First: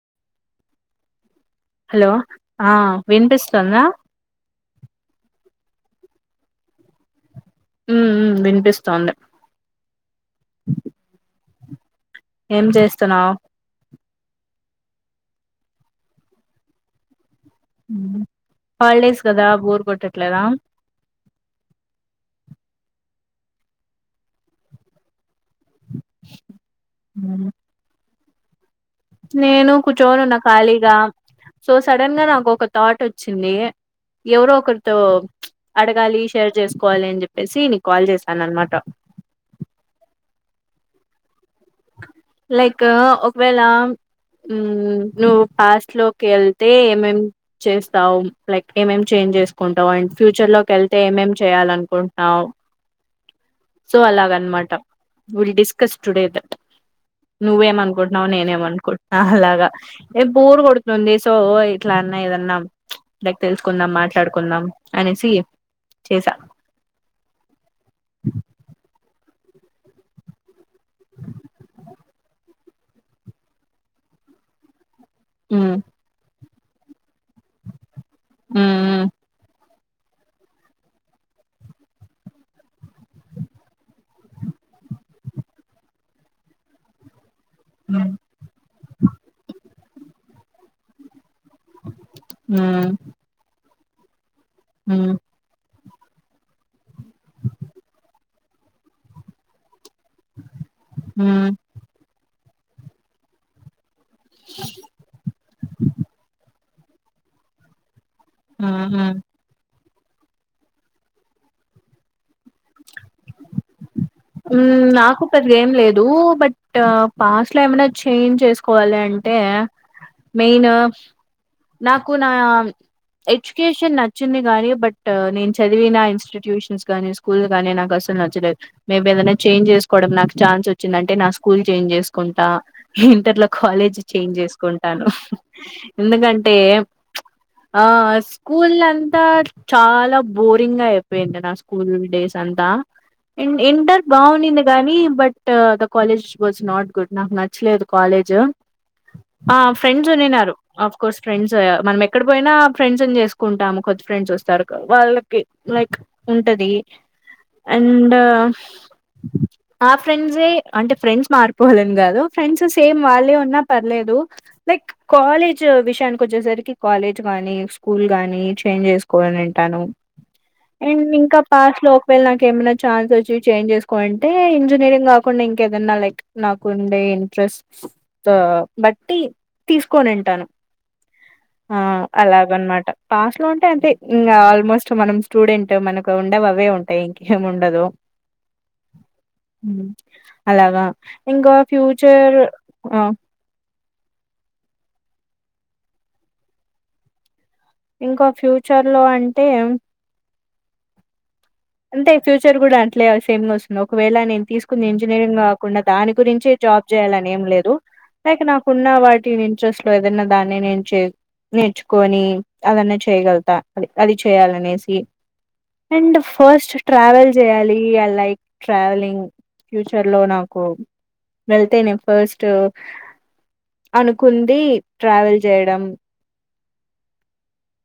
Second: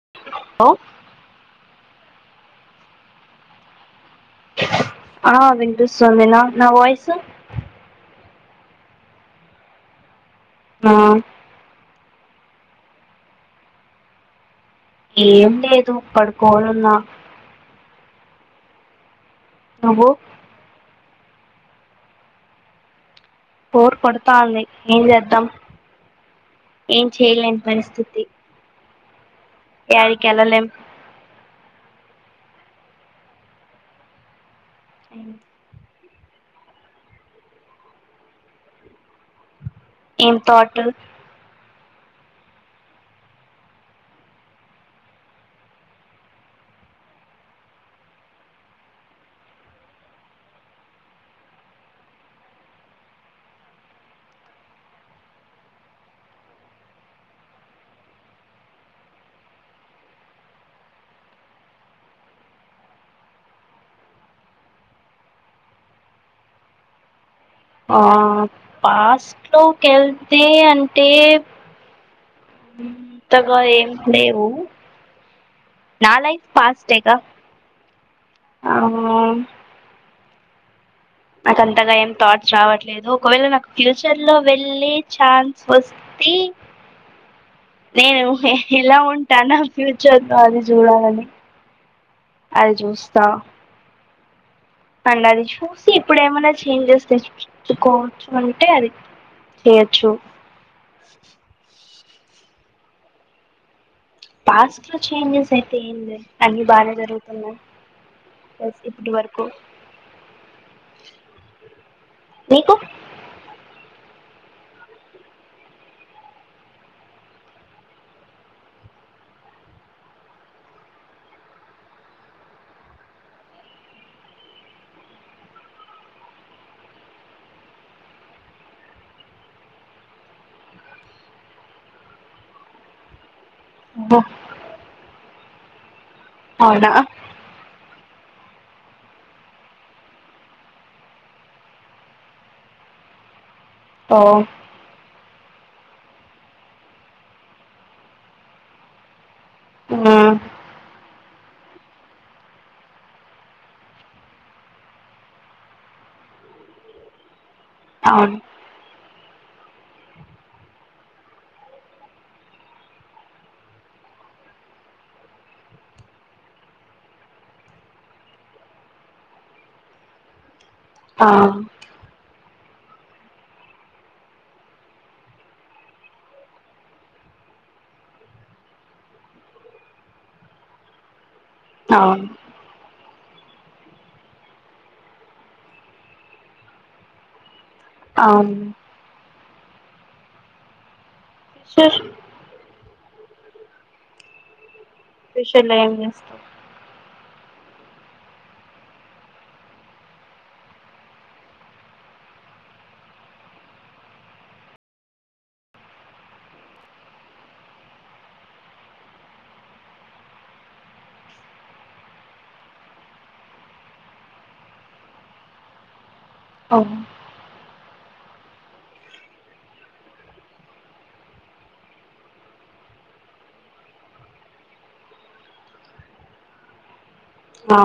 [unintelligible] Hello ఆ వినిపిస్తుంద ఆవినిపిస్తోంది న నా వయిస్ ఉ వినిపిస్తోండే ఆ ఏం చేస్తున్నావ్ ఏం లేదు పడుకోనున్న హాలిడేస్ కదా బోర్ నువ్వు కొట్టట్లేద బోర్ కొడతాంది ఏం చేద్దాం ఏం చేయలేని పరిస్థితి నేను కూర్చోని యాడికి ఉన్నా ఎళ్ళలేం ఖాళీగా సో సడన్ గా న ఒక థాట్ వచ్చింది ఎవరో ఒకరితో [unintelligible] షేర్ చేసుకోవాలి అని చెప్పేసి నీకు కాల్ చేసాను అనమాట ఎం తాటు లైక్ ఒకవేళ నువ్వు పాస్ట్ లోకి వెళ్తే ఏమేం చేస్తావు లైక్ ఏమేం చే చేసుకుంటావ్ అండ్ ఫ్యూచర్ లోకి వెళ్తే ఏమేం చేయాలి అనుకుంటున్నావు సో అలాగనమాట విల్ డిస్కస్ టుడే నువ్వేమనుకుంటున్నా్ నేనే ఏమనుకుంటున్నావు అలాగా ఏ బోరు కొడుతుంది సో ఇట్ల ఏదన్నా లైక్ తెలుసుకుందాం మాట్లాడుకుందాం అనేసి చేస ఆ ఫస్ట్ లోకి కేళ్తే అంటే ఇంతగా ఏం లేవు మ్మ్ నాలై పాస్ట్ ఎగ మ్మ్ నాకు అంతగా ఏం థాట్స్ రావట్లేదు ఒకవేళ నాకు ఫ్యూచర్ లో వెళ్ళి ఛాన్స్ వ తీ మ్మ్ నేను ఎలా ఉంటానో ఫ్యూచర్ లో అది చూడాలని అది మ్మ్ చుస్త [unintelligible] ఇప్పుడు ఏమైనా చేంజెస్ తెచ్చుకోవచ్చు అంటే అది చేయొచ్చు హు పాస్ట్ లో చేంజెస్ అయితే [unintelligible] అన్ని బానే జరుగుతున్నాయి ఎస్ ఇప్పటి మ్మ్ వరుకు మీకు నాకు పెద్దగా ఏం లేదు బట్ పాస్ట్ లో ఏమైనా చేంజ్ చేసుకోవాలి అంటే అంటే మెయిన్ నాకు నా ఎడ్యుకేషన్ నచ్చింది గానీ బట్ నేను చదివిన ఇన్స్టిట్యూషన్స్ గానీ స్కూల్ గానీ నాకు అసల్ నచ్చలే మేబి ఏదైనా చేంజ్ చేసుకోవడం నాకు ఛాన్స్ వచ్చిందంటే నా స్కూల్ చేంజ్ చేసుకుంటా ఇంటర్లో కాలేజ్ అబ్బో చేంజ్ చేసుకుంటాను ఎందుకంటే అవునా ఆ స్కూల్ అంతా చాలా బోరింగ్ గా అయిపోయింది నా స్కూల్ డేస్ అంతా ఎంటర్ ఓ బాగున్నింది గాని బ [unintelligible] కాలేజ్ వాస్ నాట్ గుడ్ నాకు నచ్చలే అ కాలేజ్ ఆ ఫ్రెండ్స్ మ్మ్ ఉన్నిన్నరు అఫ్ కోర్స్ ఫ్రెండ్స్ మనం ఎక్కడ పోయినా ఫ్రెండ్స్ని చేసుకుంటాము కొం ఫ్రెండ్స్ వస్తారుక వాళ్ళకి లైక్ ఉంటది. అండ్ అవును ఆ ఫ్రెండ్సే అంటే ఫ్రెండ్స్ మార్పోవాలని కాదు, ఫ్రెండ్స్ సేమ్ వాళ్ళే ఉన్నా పర్లేదు. లైక్ కాలేజ్ విషయానికకొచ్చేసరికి కాలేజ్ గాని, స్కూల్ గానీ, చేంజ్ చేసుకోవాలంట ను అండ్ ఆ ఇంకా పాస్ లోకి వెళ్ళి నాక ఏమన్నా ఛాన్స్ వచ్చి చేంజ్ చేసుకోంటే ఇంజనీరింగ్ కాకుండా ఇంకేదన్నా లైక్ నాకు ఉండే ఇంట్రెస్ట్ ఆ బట్టి తీసుకొని ఇంటాను. ఆ అవును అలాగన్నమాట పాస్ట్ లో ఉంటే అంటె ఇంగా ఆల్మోస్ట్ మనం స్టూడెంట్, మనకు ఉండవవే ఉంటాయి ఇంకేం ఉండదు. అం అలాగా ఇంకా ఫ్యూచర్ ఆ ఫ్యూచర్ లో ఏం చేస్తావ్? ఇంకా ఫ్యూచర్ లో అంటే అంటే ఫ్యూచర్ గుడ అట్లే సేమ్ గా వస్తుంది, ఒకవేళ నేను తీసుకుంది ఇంజనీరింగ్ కాకుండా దాని గురించే జాబ్ చేయాలని ఏం లేదు, లైక్ నాకున్న వాటి ఇంట్రెస్ట్ లో ఏదన్నా దాన్ని నేను చే నేర్చుకొని అదన్న చేయగలుగుతా అ అది చేయాలనేసి. అండ్ ఫస్ట్ అవును ట్రావెల్ చేయాలి. ఈ ఐ లైక్ ట్రావెలింగ్. ఫ్యూచర్ లో నాకు వెళ్తేనే ఫస్టు అనుకుంది ట్రావెల్ చేయడం ఆ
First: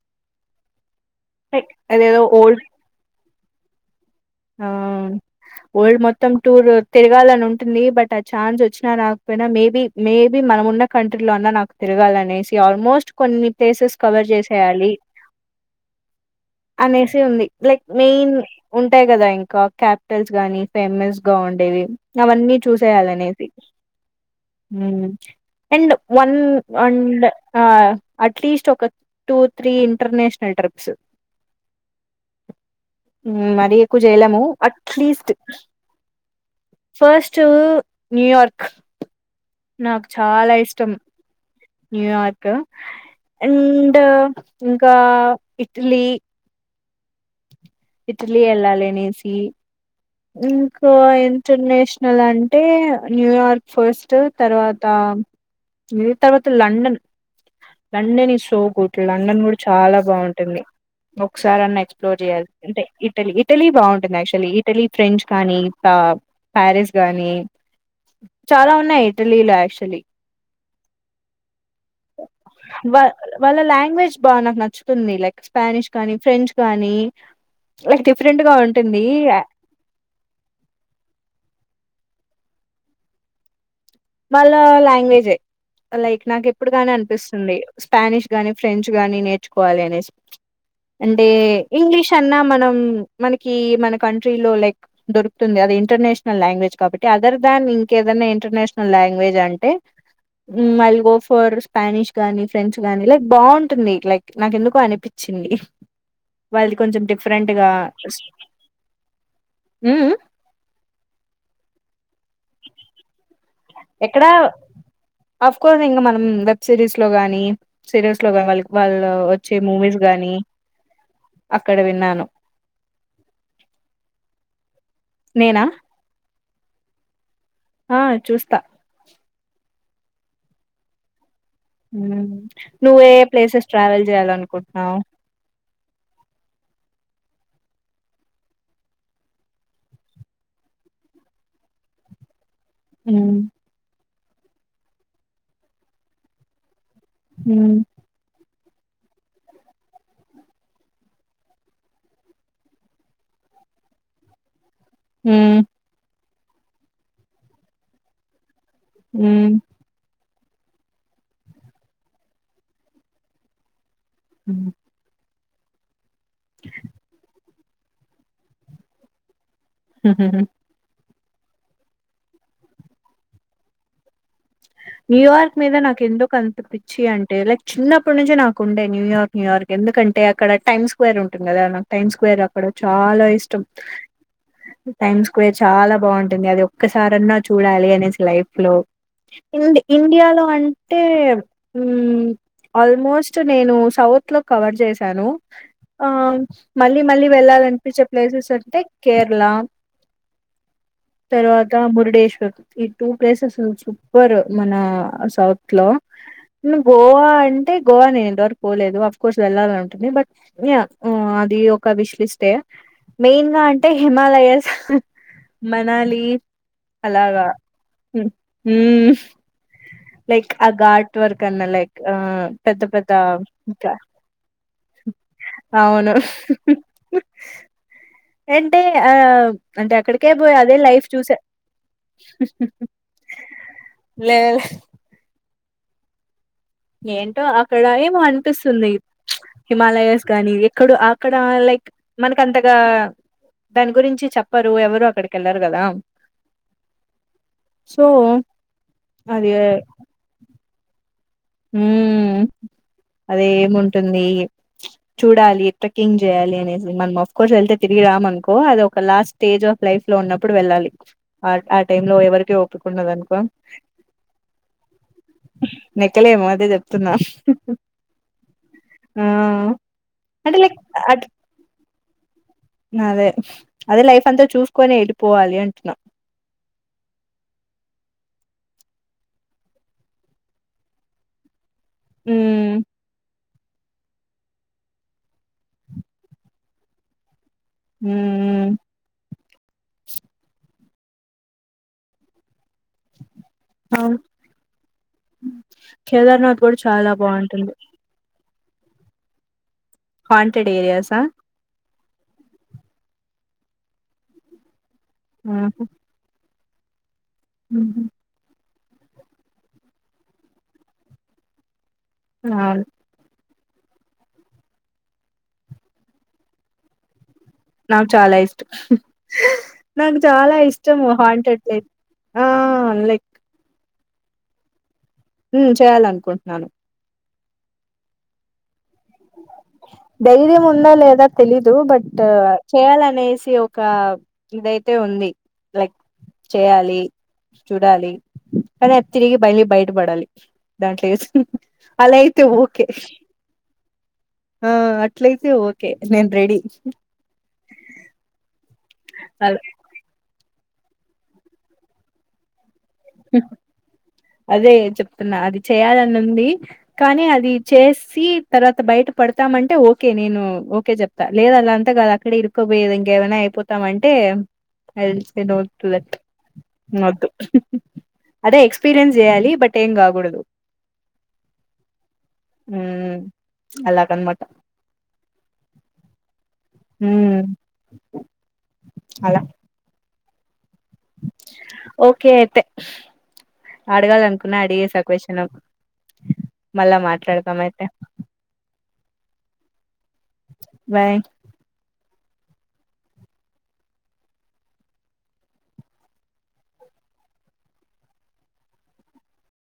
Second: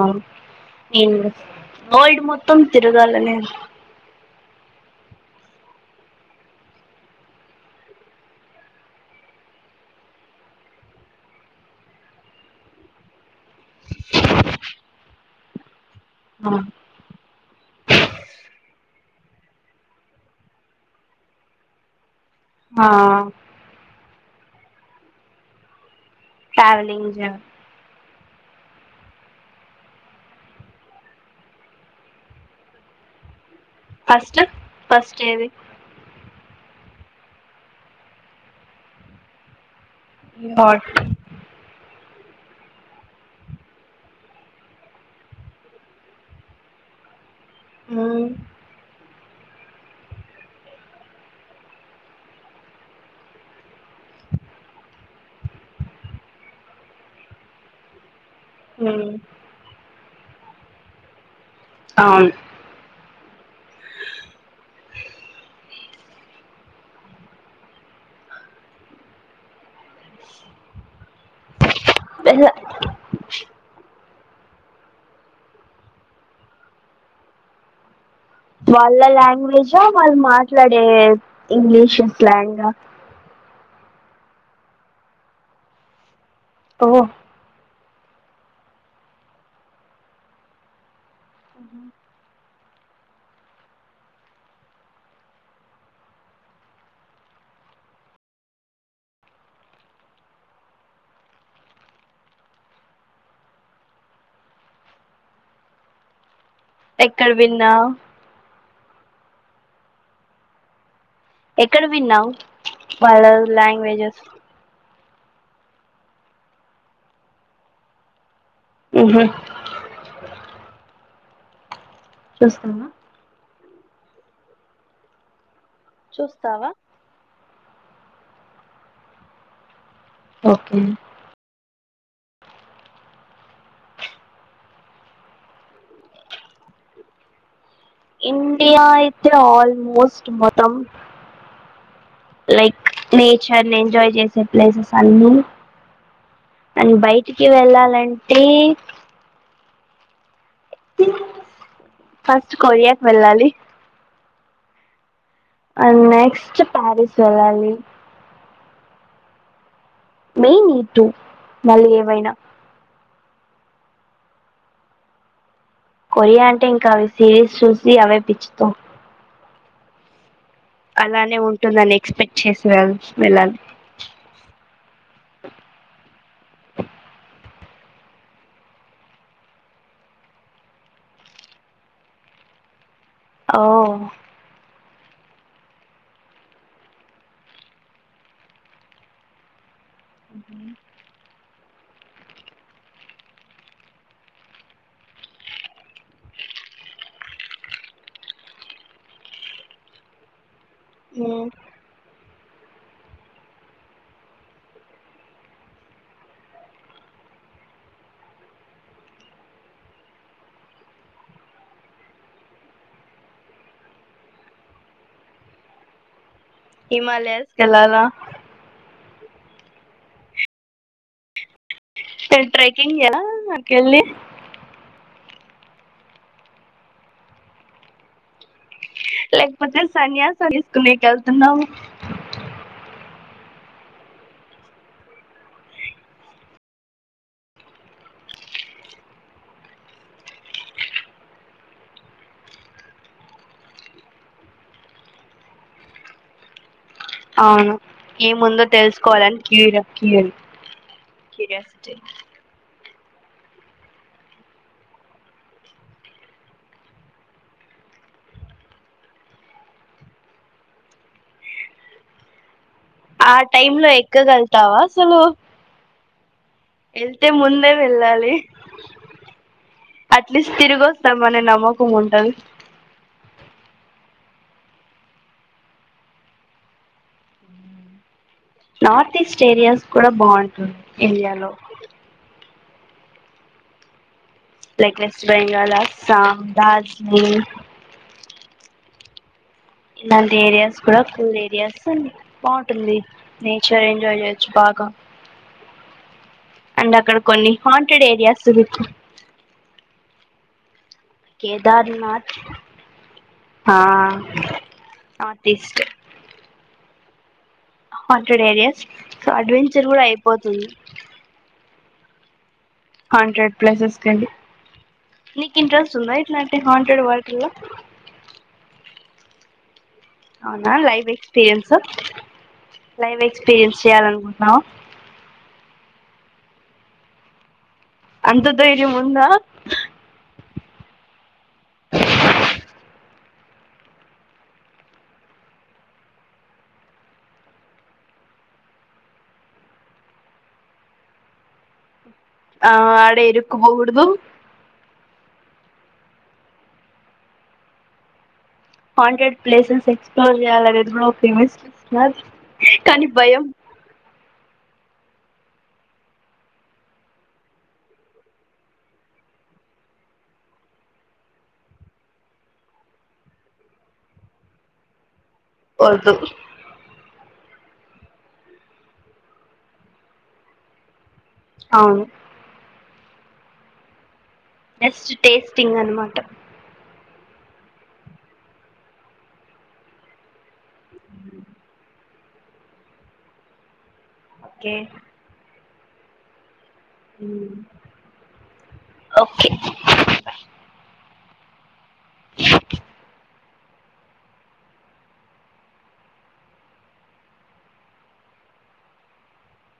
నేను గుడ లైక్ వోల్డ్ అదేదో మొత్తం తిరుగాలనే ఆ వోల్డ్ మొత్తం టూర్ తిరగాలని ఉంటుంది, బట్ ఆ ఛాన్స్ వచ్చినా రాకపోయినా మేబీ మేబీ మ మనం ఉన్న కంట్రీలో అన్నా నాకు తిరగాలనేసి, ఆల్మోస్ట్ కొన్ని ప్లేసెస్ కవర్ చేసేయాలి. ఆ తే ఉంది లైక్ మెయిన్ ఉంటాయి కదా ఇంకా, క్యాపిటల్స్ గాని ఫేమస్ గా ఉండేవి. అవన్నీ ఆ చూసేయాలనేసి, ఉమ్ అండ్ వన్ వన్ ట్రావెలింగ్ ఆ అట్లీస్ట్ ఒక టూ త్రీ ఇంటర్నేషనల్ ట్రిప్స్. ఉమ్ మరీ ఎక్కువ ఫస్ట్ చేయలేము ఫస్ట్ అట్లీస్ట్ ఏది ఫస్టు న్యూయార్క్ నాకు చాలా హాట్ ఇష్టం న్యూయార్క్ అండ్ ఇంకా ఇటలీ. మ్మ్ ఇట్లీ ఎల్లాలనేేసి ఇంకా ఇంటర్నేషనల్ అంటే న్యూయార్క్ ఫస్ట్ తర్వాత ఆ తర్వాత లండన్ లండన్ ఇష్ సో గట్ట మ్మ్ లండన్ కూడా చాలా బాగుంటుంది. ఒకసారి అన్నా ఎక్స్ప్లోర్ అవును చేయాలి అంటే, ఇటలీ ఇటలీ బాగుంటుంది యాక్చులీ ఇట్ ఫ్రెంచ్ కానీ ఇంకా ప్యారిస్ కానీ చాలా ఉన్నాయి ఇటలీలో యాక్చులీ. వా వాళ్ళ లాంగ్వేజ్ బాగా నాకు నచ్చుతుంది లైక్ స్పానిష్ కానీ ఫ్రెంచ్ కానీ డిఫరెంట్ గా ఉంటుంది సో వాళ్ళు మాట్లాడే ఇంగ్లీష్ స్లాంగ్ మళ్ళా లాంగ్వేజే లైక్ నాకు ఎప్పుడు ఓ కానీ అనిపిస్తుంది స్పానిష్ గానీ ఫ్రెంచ్ గానీ నేర్చుకోవాలి అనేసి అంటే ఇంగ్లీష్ అన్నా మనం ఉం మనకి మన కంట్రీ లో లైక్ దొరుకుతుంది అది ఇంటర్నేషనల్ లాంగ్వేజ్ కాబట్టి అదర్ దన్ ఇంకేదన్నా ఇంటర్నేషనల్ లాంగ్వేజ్ అంటే ఉం I'll go for Spanish గానీ ఫ్రెంచ్ గానీ లైక్ బాగుంటుంది లైక్ నాకు ఎందుకో అనిపించింది చిండి వాళ్ళది కొంచెం ఎక్కడ డిఫరెంట్గా విన్నావు ఎక్కడ విన్నావు వాళ్ళ లాంగ్వేజెస్ ఆఫ్ కోర్స్ ఇంకా మనం వెబ్ సిరీస్ లో గాని సిరస్ వాళ్ళ వాళ్ళు మ్మ్ హ్మ్ వచ్చే మూవీస్ గానీ అ అక్కడ విన్నాను చూస్తావా నేనా వస్తావా ఆ చూస్తా ఓకే ఉం నువ్వు ఏ ప్లేసెస్ ట్రావెల్ చేయాల అనుకుంటున్నావు ఇండియా అయితే ఆల్మోస్ట్ మొతం లైక్ హ్మ్. నేచర్ ని ఎంజాయ్ చేసే ప్లేసెస్ అన్నీ అని బయటికి హ్మ్. వెళ్ళాలంటే ఫస్ట్ కొరియాకి వెళ్ళాలి హ్మ్. అ నెక్స్ట్ ప్యారిస్ వెళ్ళాలి ఉం మెయిన్ ఈ టుూ మళ్ళీ ఏవైనా ఉం కొరియా అంటే ఇంకా అవి చేసి చూసి అవే పిచ్చుతం [unintelligible] అలానే ఉంటుందని ఎక్స్పెక్ట్ చేసి వె వెళ్ళాలి న్యూయార్క్ మీద నాకు ఎందుకు అంత పిచ్చి అంటే లైక్ చిన్నప్పటి నుంచి నాకు ఉండే న్యూయార్క్ న్యూయార్క్ ఎందుక అంటే అక్కడ టైమ్ స్క్వేర్ ఉంటుంది కదా నాకు టైమ్ స్క్వేర్ అక్కడ చాలా ఓ ఇష్టం టైమ్స్ ఎక్కువే చాలా బాగుంటుంది అది ఒక్కసారాన్న చూడాలి అనేసి లైఫ్ లో ఇంది ఇండియాలో అంటే ఉం ఆల్మోస్ట్ నేను సౌత్ లో కవర్ చేశాను ఆ మళ్ళీ మళ్ళీ వెళ్ళాలనిపించే ప్లేసెస్ అంటే కేరళ తర్వాత మురుడేశ్వర్ ఈ టూ ప్లేసెస్ ర్ మన సౌత్ లో ఉం గోవా అంటే గోవా నేను ఇంత వరకు పోలేదు అఫ్ కోర్స్ వెళ్లాలంటుంది బట్ అది ఒక విష్ లిస్టే మెయిన్ గా అంటే హిమాలయస్ మనాలి అలాగా హిమాలయస్ కేళ్ళల మ్మ్ లైక్ ఆ గర్ట్ వర్క్ అన్న లైక్ ఆ పెద్ద ట్రెక్కింగ్ పెద్ద ఎలా ఇంక నాకెళ్ళి అవును ఏంటే ఆ లేకపోతే అంటే అక్కడికే సన్యాసం పోయి అదే తీసుకునేకి లైఫ్ చూశ వెళ్తున్నాము లే ఏంటో అక్కడ ఏమో అనిపిస్తుంది ప్చ్ హిమాలయస్ గాని ఎక్కడో అక్కడ లైక్ మనకంతగా దాని గురించి చెప్పరు ఎవరు అక్కడికి ఎళ్లరు కదా అవును సో ఏముందో తెలుసుకోవాలని అది క్యూరియా [unintelligible] క్యూరియాసిటీ అదే ఏముంటుంది చూడాలి ట్రిక్కింగ్ చేయాలి అనేసి మనం అఫ్ కోర్స్ వెళ్తే తిరిగి రాం అనుకో అది ఒక లాస్ట్ స్టేజ్ ఆఫ్ లైఫ్ లో ఉన్నప్పుడు వెళ్ళాలి ఆ ఆ టైం లో ఎవరికి ఓపిక ఉండదు ఆ అనుకో టైమ్ లో ఎక్కగళ్తావా అసలు నెక్కలేము అదే చెప్తున్నా ఎళ్తే ముందే వెళ్ళాలి ఆ అట్లీస్ట్ అంటే లైక్ తిరిగి అట్ వస్తమనే నమ్మకం ఉంటది అదే అదే లైఫ్ అంతా చూసుకొని ఎటు పోవాలి అంటున్న మ్ నార్త్ ఈస్ట్ ఏరియాస్ కూడా బాగుంటుంది ఇండియాలో హ్మ్ఁ like west Bengal Assam Darjeeling హ్మూ ఇలాంటి ఏరియాస్ కూడా కూల్ ఏరియాస్ బా వుంటుంది నేచర్ అవును ఎంజాయ్ చేయొచ్చు బాగ కేదార్నాథ్ కూడా అండ్ చాలా అక్కడ కొన్ని బాగుంటుంది haunted areas haunted areas Kedarnath ఆఁ నార్త్ ఈస్ట్ ఆహా! హుహు. హాంటెడ్ ఏరియాస్ సో అడ్వెంచర్ కూడ అయిపోతుంది. అవును హాంటెడ్ ప్లేసెస్ కెళ్ళి, నీకి ఇంట్రెస్ట్ ఉందా ఇట్లాంటి హాంటెడ్ వాటిల్లో నాకు చాల ఇష్టం నాకు చాలా అవునా ఇష్టం లైవ్ హాంటెడ్ ఎక్స్పీరియన్స్ ప్లేస్ ఆఁ లైక్ చేయాలనుకుంట్నావు మ్ చేయాలనుకుంటున్నాను అంత ధైర్యము ఉందా ధైర్యం ఉందా లేదా తెలీదు బట్ చేయాలనేసి ఒక ఇదైతే ఉంది. లైక్ చేయాలి చూడాలి కానీ తిరిగి బయలు బయటపడాలి దాంట్లో ఏస్ అలా అయితే ఆ ఓకే ఆడ ఇరుక్కుపోకూడదు ఆ అట్లయితే ఓకే నేను ready haunted places explore చేయాలి అదిది [unintelligible] కానీ భయం అదే చెప్తున్నా అది చేయాలని ఉంది కానీ అది చేసి తర్వాత బయట పడత తం అంటే ఓకే నేను ఓకే చెప్తా, లేదు అదంత గాదు అక్కడే ఇరుక్కబోయేది ఇంకేదైనా అయిపోతామంటే, వద్దు [unintelligible] అదే ఎక్స్పీరియన్స్ చేయాలి బట్ ఏం కాకూడదు అవును ఉమ్ అలా కమ్మ బెస్ట్ టేస్టింగ్ అన్నమాట ఉమ్ అలా ఓకే అయితే అడగాలి అనుకున్నా ఓకే అడిగేసా క్వేషన్ మళ్ళా మాట్లాడతామయితే ఓకే